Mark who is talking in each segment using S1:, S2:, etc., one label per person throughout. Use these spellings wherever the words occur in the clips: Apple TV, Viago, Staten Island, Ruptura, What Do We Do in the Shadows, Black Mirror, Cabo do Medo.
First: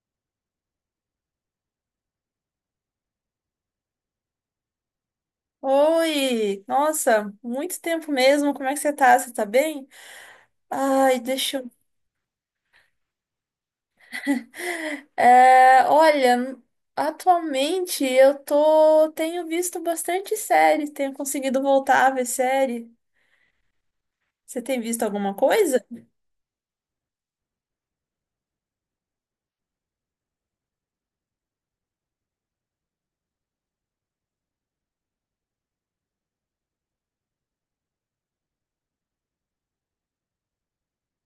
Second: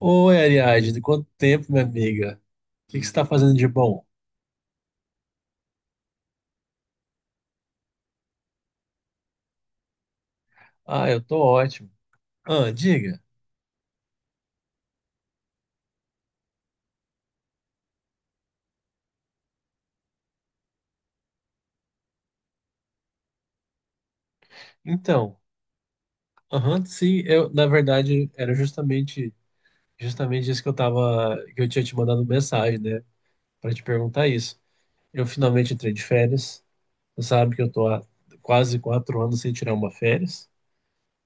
S1: Oi, Ariadne, de quanto tempo, minha amiga? O que que você está fazendo de bom?
S2: Oi! Nossa, muito tempo mesmo. Como é que você tá? Você tá bem?
S1: Ah,
S2: Ai,
S1: eu tô
S2: deixa eu.
S1: ótimo. Ah, diga.
S2: É, olha, atualmente eu tô. Tenho visto bastante série, tenho conseguido voltar a ver série. Você tem visto alguma
S1: Então,
S2: coisa?
S1: aham, sim, eu, na verdade, era justamente, justamente isso que eu tava, que eu tinha te mandado mensagem, né, para te perguntar isso. Eu finalmente entrei de férias. Você sabe que eu tô há quase quatro anos sem tirar uma férias.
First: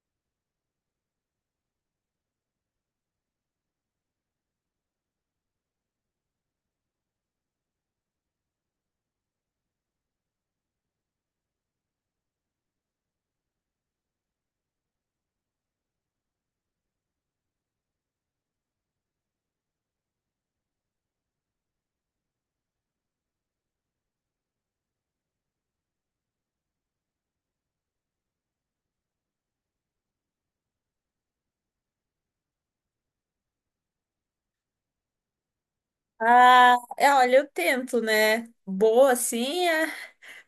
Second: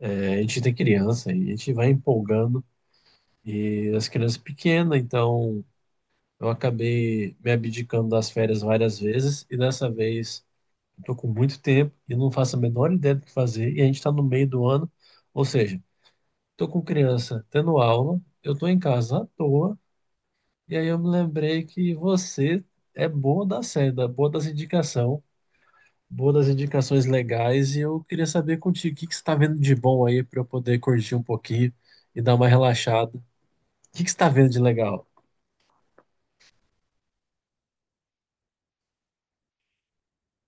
S1: É, a gente tem criança e a gente vai empolgando e as crianças pequenas, então eu acabei me abdicando das férias várias vezes e dessa vez estou com muito tempo e não faço a menor ideia do que fazer. E a gente está no meio do ano, ou seja, estou com criança tendo aula, eu estou em casa à toa. E aí eu me lembrei que você é boa da seda, boa das indicação, boa das indicações legais. E eu queria saber contigo o que que você está vendo de bom aí para eu poder curtir um pouquinho e dar uma relaxada. O que que você está vendo de legal?
S2: Ah, é, olha, eu tento, né? Boa assim, é.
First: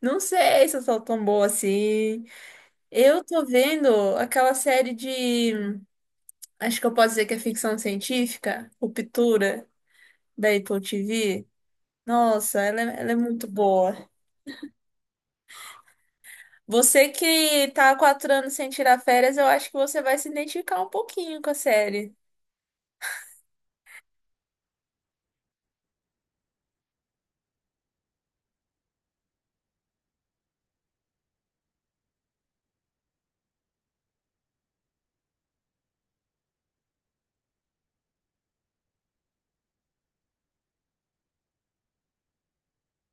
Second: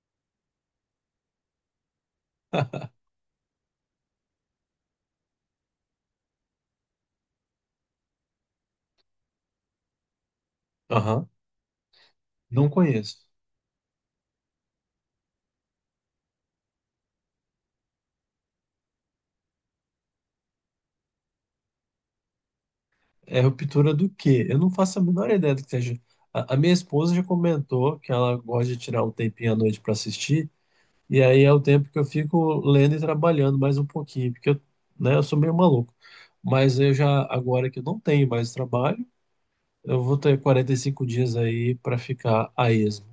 S2: Não sei se eu sou tão boa assim. Eu tô vendo aquela série de. Acho que eu posso dizer que é ficção científica, Ruptura, da Apple
S1: Aham,
S2: TV. Nossa,
S1: não
S2: ela é
S1: conheço.
S2: muito boa. Você que tá há 4 anos sem tirar férias, eu acho que você vai se identificar um pouquinho com a série.
S1: É ruptura do quê? Eu não faço a menor ideia do que seja. A minha esposa já comentou que ela gosta de tirar um tempinho à noite para assistir, e aí é o tempo que eu fico lendo e trabalhando mais um pouquinho, porque eu, né, eu sou meio maluco. Mas eu já, agora que eu não tenho mais trabalho, eu vou ter 45 dias aí para ficar a esmo.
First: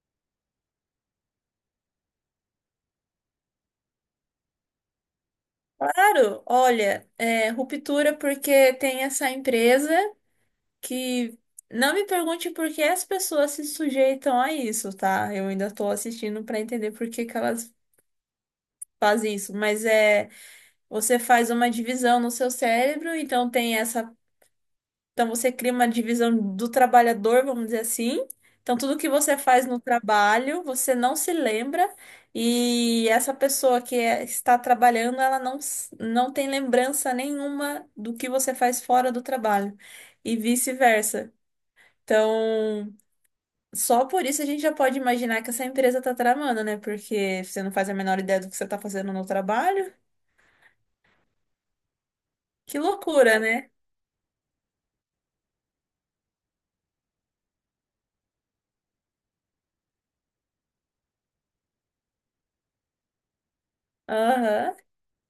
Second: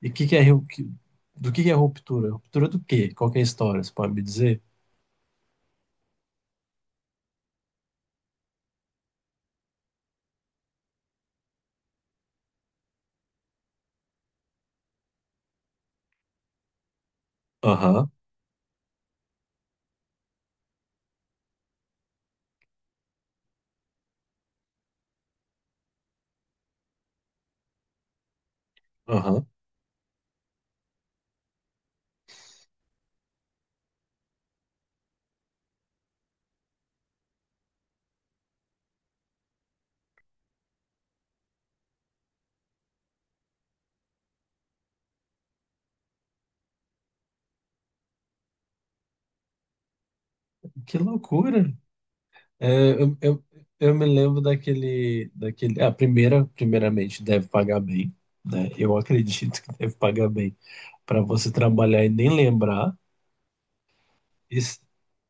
S1: E que é, do que é ruptura? Ruptura do quê? Qual que é a história? Você pode me dizer?
S2: Claro, olha, é, Ruptura porque tem essa empresa que não me pergunte por que as pessoas se sujeitam a isso, tá? Eu ainda tô assistindo pra entender por que que elas
S1: Aham,
S2: fazem isso, mas é você faz uma divisão no seu cérebro, então tem essa Então você cria uma divisão do trabalhador, vamos dizer assim. Então tudo que você
S1: aham.
S2: faz no trabalho, você não se lembra, e essa pessoa está trabalhando, ela não, não tem lembrança nenhuma do que você faz fora do trabalho e vice-versa. Então, só por isso a gente já pode imaginar que essa empresa tá tramando, né? Porque você não faz a menor ideia do que você tá fazendo no trabalho.
S1: Que loucura!
S2: Que
S1: É,
S2: loucura, né?
S1: eu me lembro daquele. A primeira, primeiramente, deve pagar bem, né? Eu acredito que deve pagar bem para você trabalhar e nem lembrar. E,
S2: Aham.
S1: s-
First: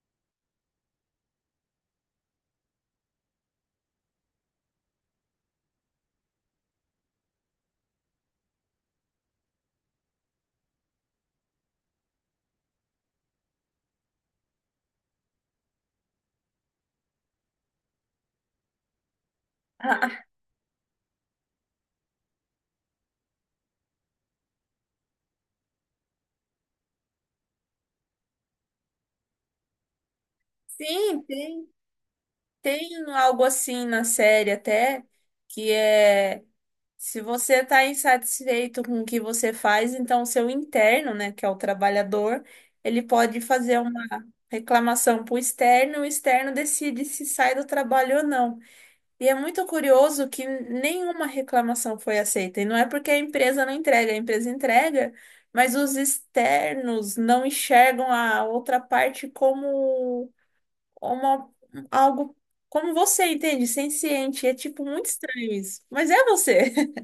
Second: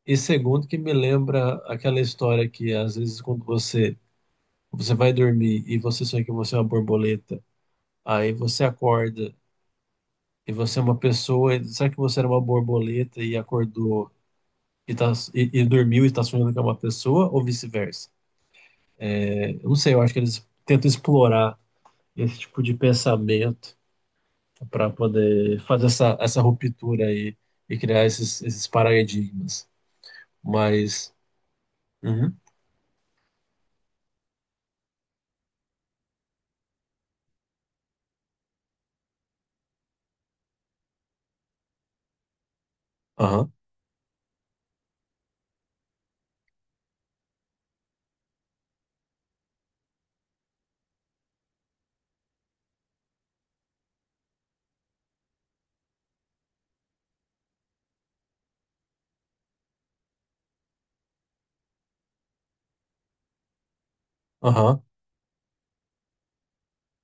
S1: e segundo, que me lembra aquela história que às vezes quando você vai dormir e você sonha que você é uma borboleta, aí você acorda e você é uma pessoa. E será que você era uma borboleta e acordou e dormiu e está sonhando que é uma pessoa ou vice-versa? É, eu não sei, eu acho que
S2: Ah,
S1: eles tentam explorar esse tipo de pensamento para poder fazer essa ruptura aí e criar esses paradigmas. Mas,
S2: sim, tem.
S1: uhum,
S2: Tem algo assim na série até, que é se você está insatisfeito com o que você faz, então seu interno, né, que é o trabalhador, ele pode
S1: aham,
S2: fazer uma reclamação para o externo decide se sai do trabalho ou não. E é muito curioso que nenhuma reclamação foi aceita. E não é porque a empresa não entrega, a empresa entrega, mas os externos não enxergam a outra parte como uma, algo como você, entende? Senciente. É
S1: aham.
S2: tipo muito estranho isso. Mas é você.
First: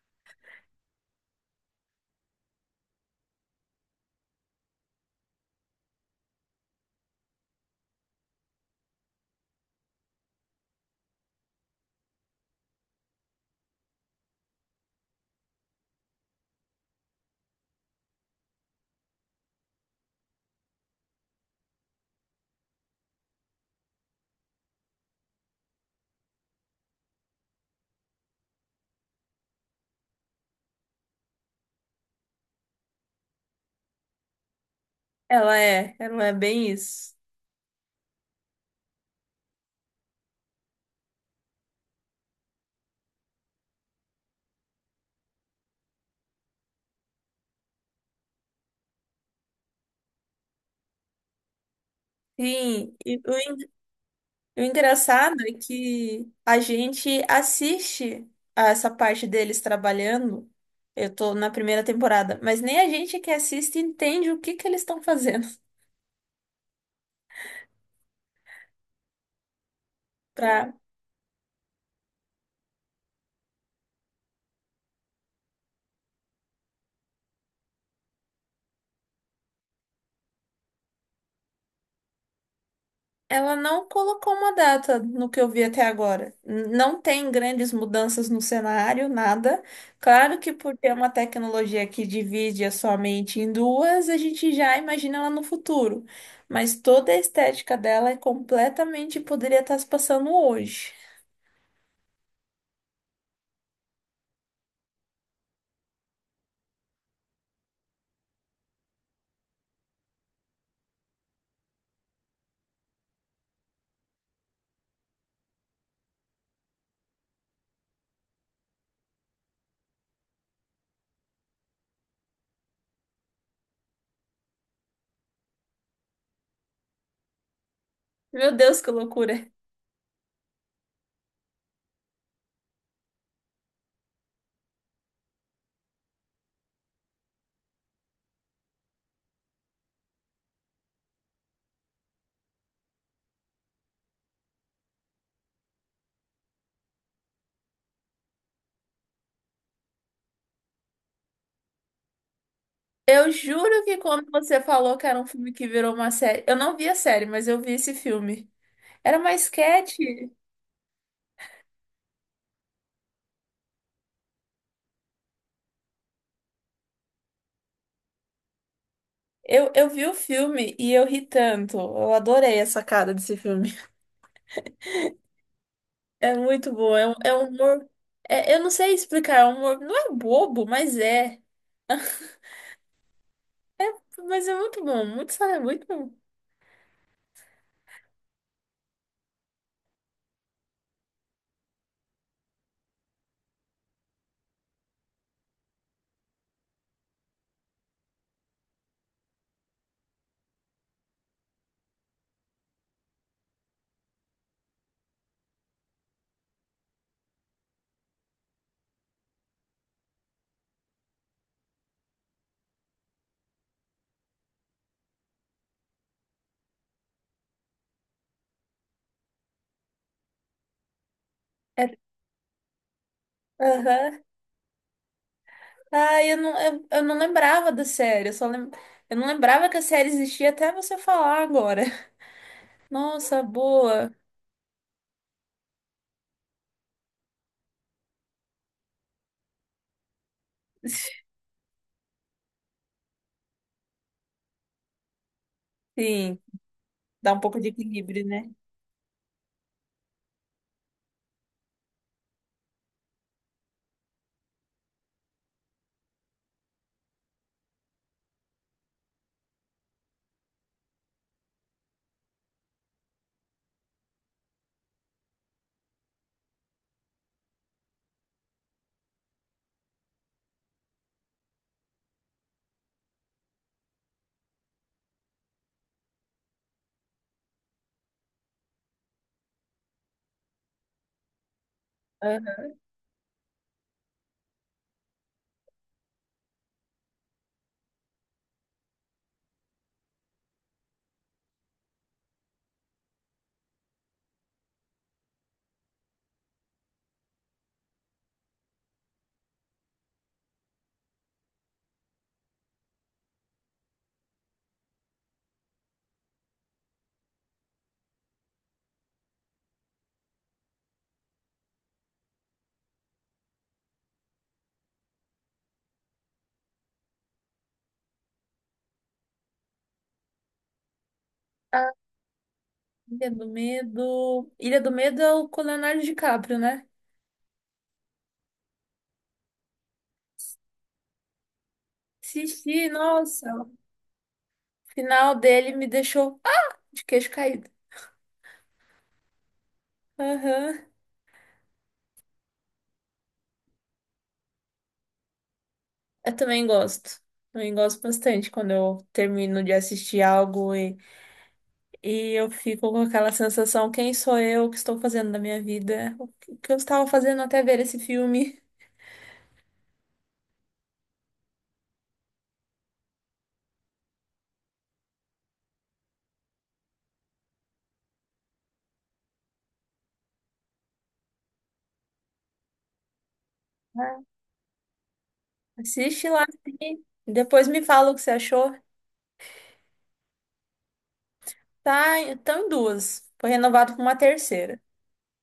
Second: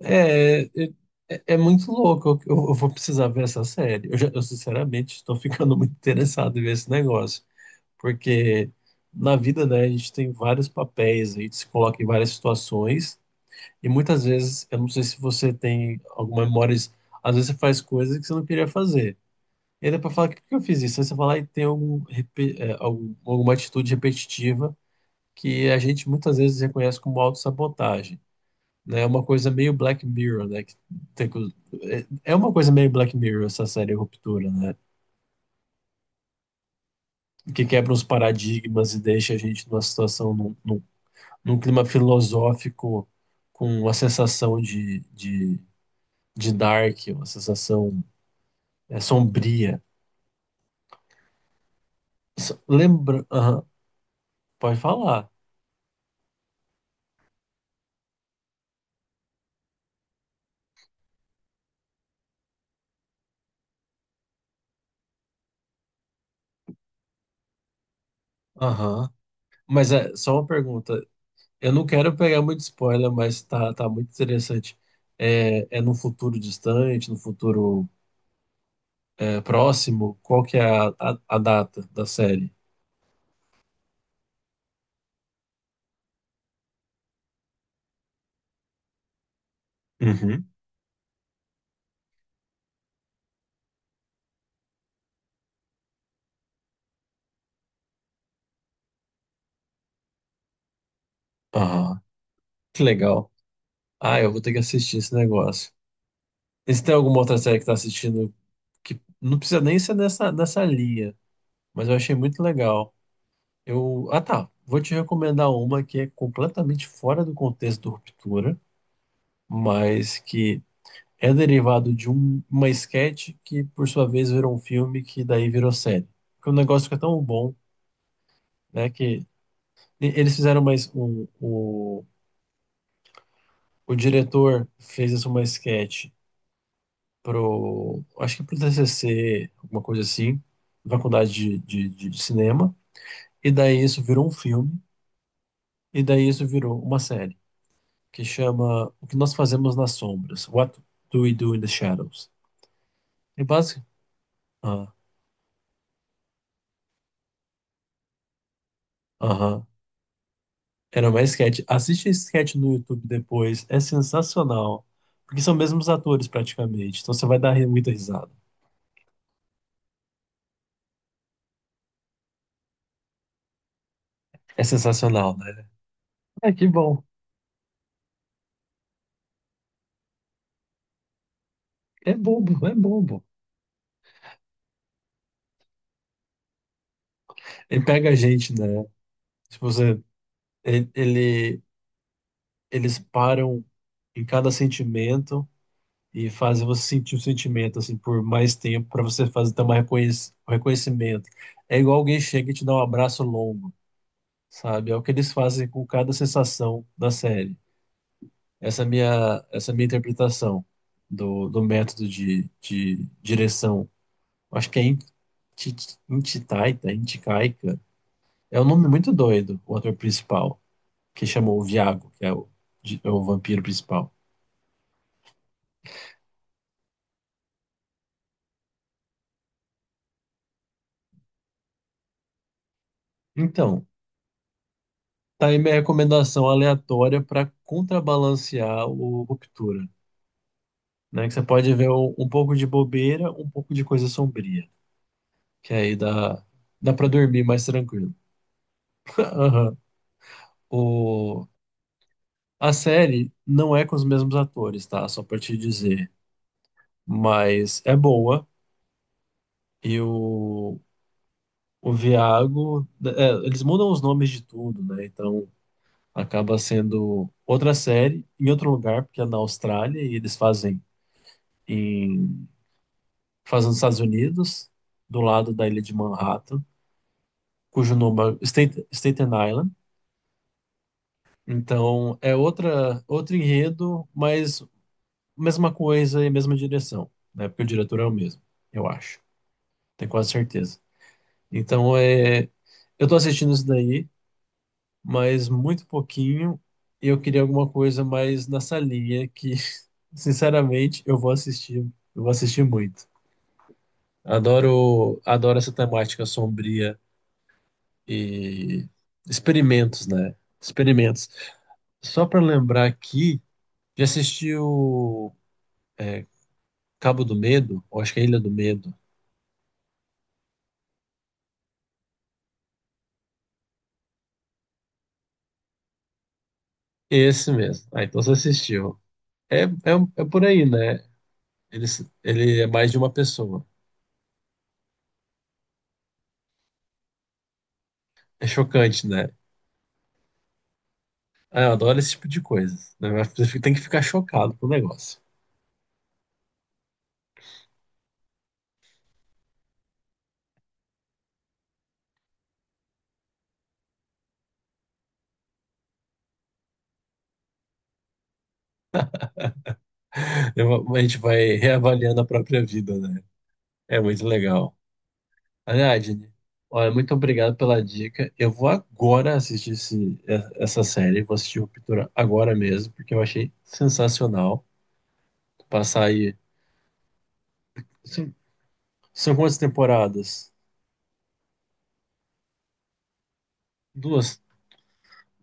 S1: É, é, é é muito louco. Eu vou precisar ver essa série. Eu sinceramente estou ficando muito interessado em ver esse negócio, porque na vida, né, a gente tem vários papéis, a gente se coloca em várias situações e muitas vezes, eu não sei se você tem alguma memória, às vezes você faz coisas que você não queria fazer. E aí depois fala, por que que eu fiz isso? Aí você fala, e tem alguma atitude repetitiva que a gente muitas vezes reconhece como autossabotagem, né? É uma coisa meio Black Mirror, né? Tem co- é é uma coisa meio Black Mirror essa série Ruptura, né?
S2: Ela é bem isso.
S1: Que quebra os paradigmas e deixa a gente numa situação, num clima filosófico, com uma de dark, uma sensação é, sombria.
S2: Sim,
S1: Lembra... Aham,
S2: o
S1: pode falar.
S2: engraçado é que a gente assiste a essa parte deles trabalhando. Eu tô na primeira temporada, mas nem a gente que assiste entende o que que eles estão fazendo.
S1: Aham. Mas é só uma
S2: Pra,
S1: pergunta. Eu não quero pegar muito spoiler, mas tá muito interessante. É, é no futuro distante, no futuro é, próximo? Qual que é a data da série?
S2: ela não colocou uma data no que eu vi até agora. Não tem grandes mudanças no cenário, nada. Claro
S1: Uhum.
S2: que por ter uma tecnologia que divide a sua mente em duas, a gente já imagina ela no futuro. Mas toda a estética dela é completamente poderia estar se passando hoje.
S1: Ah, que legal. Ah, eu vou ter que assistir esse negócio. E se tem alguma outra série que tá assistindo que não precisa nem ser nessa linha, mas eu achei muito legal. Eu, ah, tá. Vou te recomendar uma que é completamente fora do contexto do Ruptura, mas que é derivado de uma sketch que, por sua vez, virou um filme que daí virou série. Porque o negócio fica tão bom,
S2: Meu Deus, que
S1: né, que
S2: loucura!
S1: eles fizeram mais um, o diretor fez essa uma sketch pro, acho que pro TCC, alguma coisa assim, faculdade de cinema, e daí isso virou um filme, e daí isso virou uma série, que chama O que Nós Fazemos nas Sombras, What Do We Do in the Shadows?
S2: Eu
S1: E basic...
S2: juro que quando você
S1: Ah,
S2: falou que era um filme que virou uma série, eu não vi a série, mas eu vi esse filme. Era uma
S1: aham.
S2: sketch.
S1: Era mais sketch. Assiste esse sketch no YouTube depois. É sensacional. Porque são mesmos atores praticamente. Então você vai muita risada.
S2: Eu vi o filme e eu ri tanto. Eu adorei a sacada desse filme.
S1: É sensacional, né?
S2: É
S1: É que
S2: muito bom.
S1: bom.
S2: É um humor. Eu não sei explicar. É um humor. Não é bobo, mas é.
S1: É bobo.
S2: Mas é muito bom. Muito, muito bom.
S1: Ele pega a gente, né? Se você, ele, ele- eles param em cada sentimento e fazem você sentir o sentimento assim por mais tempo para você fazer ter um reconhecimento. É igual alguém chega e te dá um abraço longo, sabe? É o que eles fazem com cada sensação da série. Essa minha interpretação do método de direção. Acho que é Ti- Inticaica. É um nome muito doido, o ator principal, que chamou o
S2: É,
S1: Viago, que é é o vampiro principal.
S2: aham. Ah, eu não lembrava da série. Eu não lembrava que a série existia até você falar agora. Nossa,
S1: Então,
S2: boa.
S1: tá aí minha recomendação aleatória para contrabalancear o Ruptura, né? Que você pode ver um pouco de bobeira, um pouco de coisa sombria, que aí
S2: Sim,
S1: dá, dá para
S2: dá um
S1: dormir
S2: pouco
S1: mais
S2: de
S1: tranquilo.
S2: equilíbrio, né?
S1: Aham. O- A série não é com os mesmos atores, tá? Só pra te dizer. Mas é boa. E o Viago. É, eles mudam os nomes de tudo, né? Então acaba sendo outra série em outro lugar, porque é na Austrália e eles fazem em fazem nos Estados Unidos, do lado da ilha de Manhattan, cujo nome é Staten Island. Então é
S2: Aham.
S1: outra, outro enredo, mas mesma coisa e mesma direção, né? Porque o diretor é o mesmo, eu acho. Tenho quase certeza. Então, é, eu tô assistindo isso daí, mas muito pouquinho, e eu queria alguma coisa mais nessa linha que, sinceramente, eu vou assistir muito. Adoro, adoro essa temática sombria e experimentos, né? Experimentos. Só para lembrar aqui, já assistiu Cabo do Medo? Ou acho que é Ilha do Medo.
S2: Ah, Ilha do Medo. Ilha do Medo é o com o Leonardo DiCaprio, né?
S1: Esse mesmo. Ah, então você assistiu. É, é, é por aí, né? Ele, ele é mais
S2: Assisti,
S1: de uma
S2: nossa,
S1: pessoa.
S2: o final dele me deixou ah, de queixo caído.
S1: É chocante, né?
S2: Aham.
S1: Ah, eu adoro esse tipo de coisa, né? Mas você tem que ficar chocado com o negócio.
S2: Eu também gosto. Também gosto bastante quando eu termino de assistir algo e eu fico com aquela sensação, quem sou eu, o que estou fazendo da minha vida, o que eu estava fazendo até ver esse filme.
S1: A gente vai reavaliando a própria vida, né? É muito legal. Aliás, Jenny, olha, muito obrigado pela dica. Eu vou agora assistir essa série, vou assistir o Ruptura agora mesmo, porque eu achei
S2: Ah,
S1: sensacional. Passar
S2: assiste
S1: aí.
S2: lá sim. Depois me fala o que você
S1: São,
S2: achou.
S1: são quantas temporadas?
S2: Tá, estão em duas. Foi renovado com uma
S1: Duas?
S2: terceira.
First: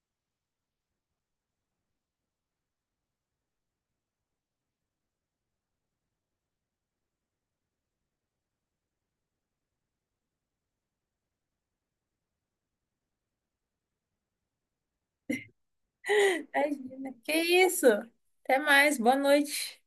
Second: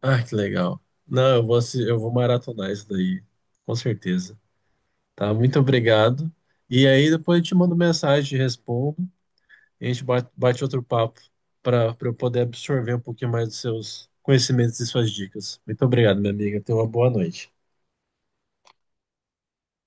S1: Ah, que legal. Não, eu vou, eu vou maratonar isso daí, com certeza. Tá, muito obrigado. E aí depois eu te mando mensagem, te respondo, e a gente bate outro papo para eu poder absorver um pouquinho mais dos seus conhecimentos e suas dicas. Muito obrigado, minha amiga. Tenha uma boa
S2: Imagina. Que
S1: noite.
S2: isso? Até mais, boa noite.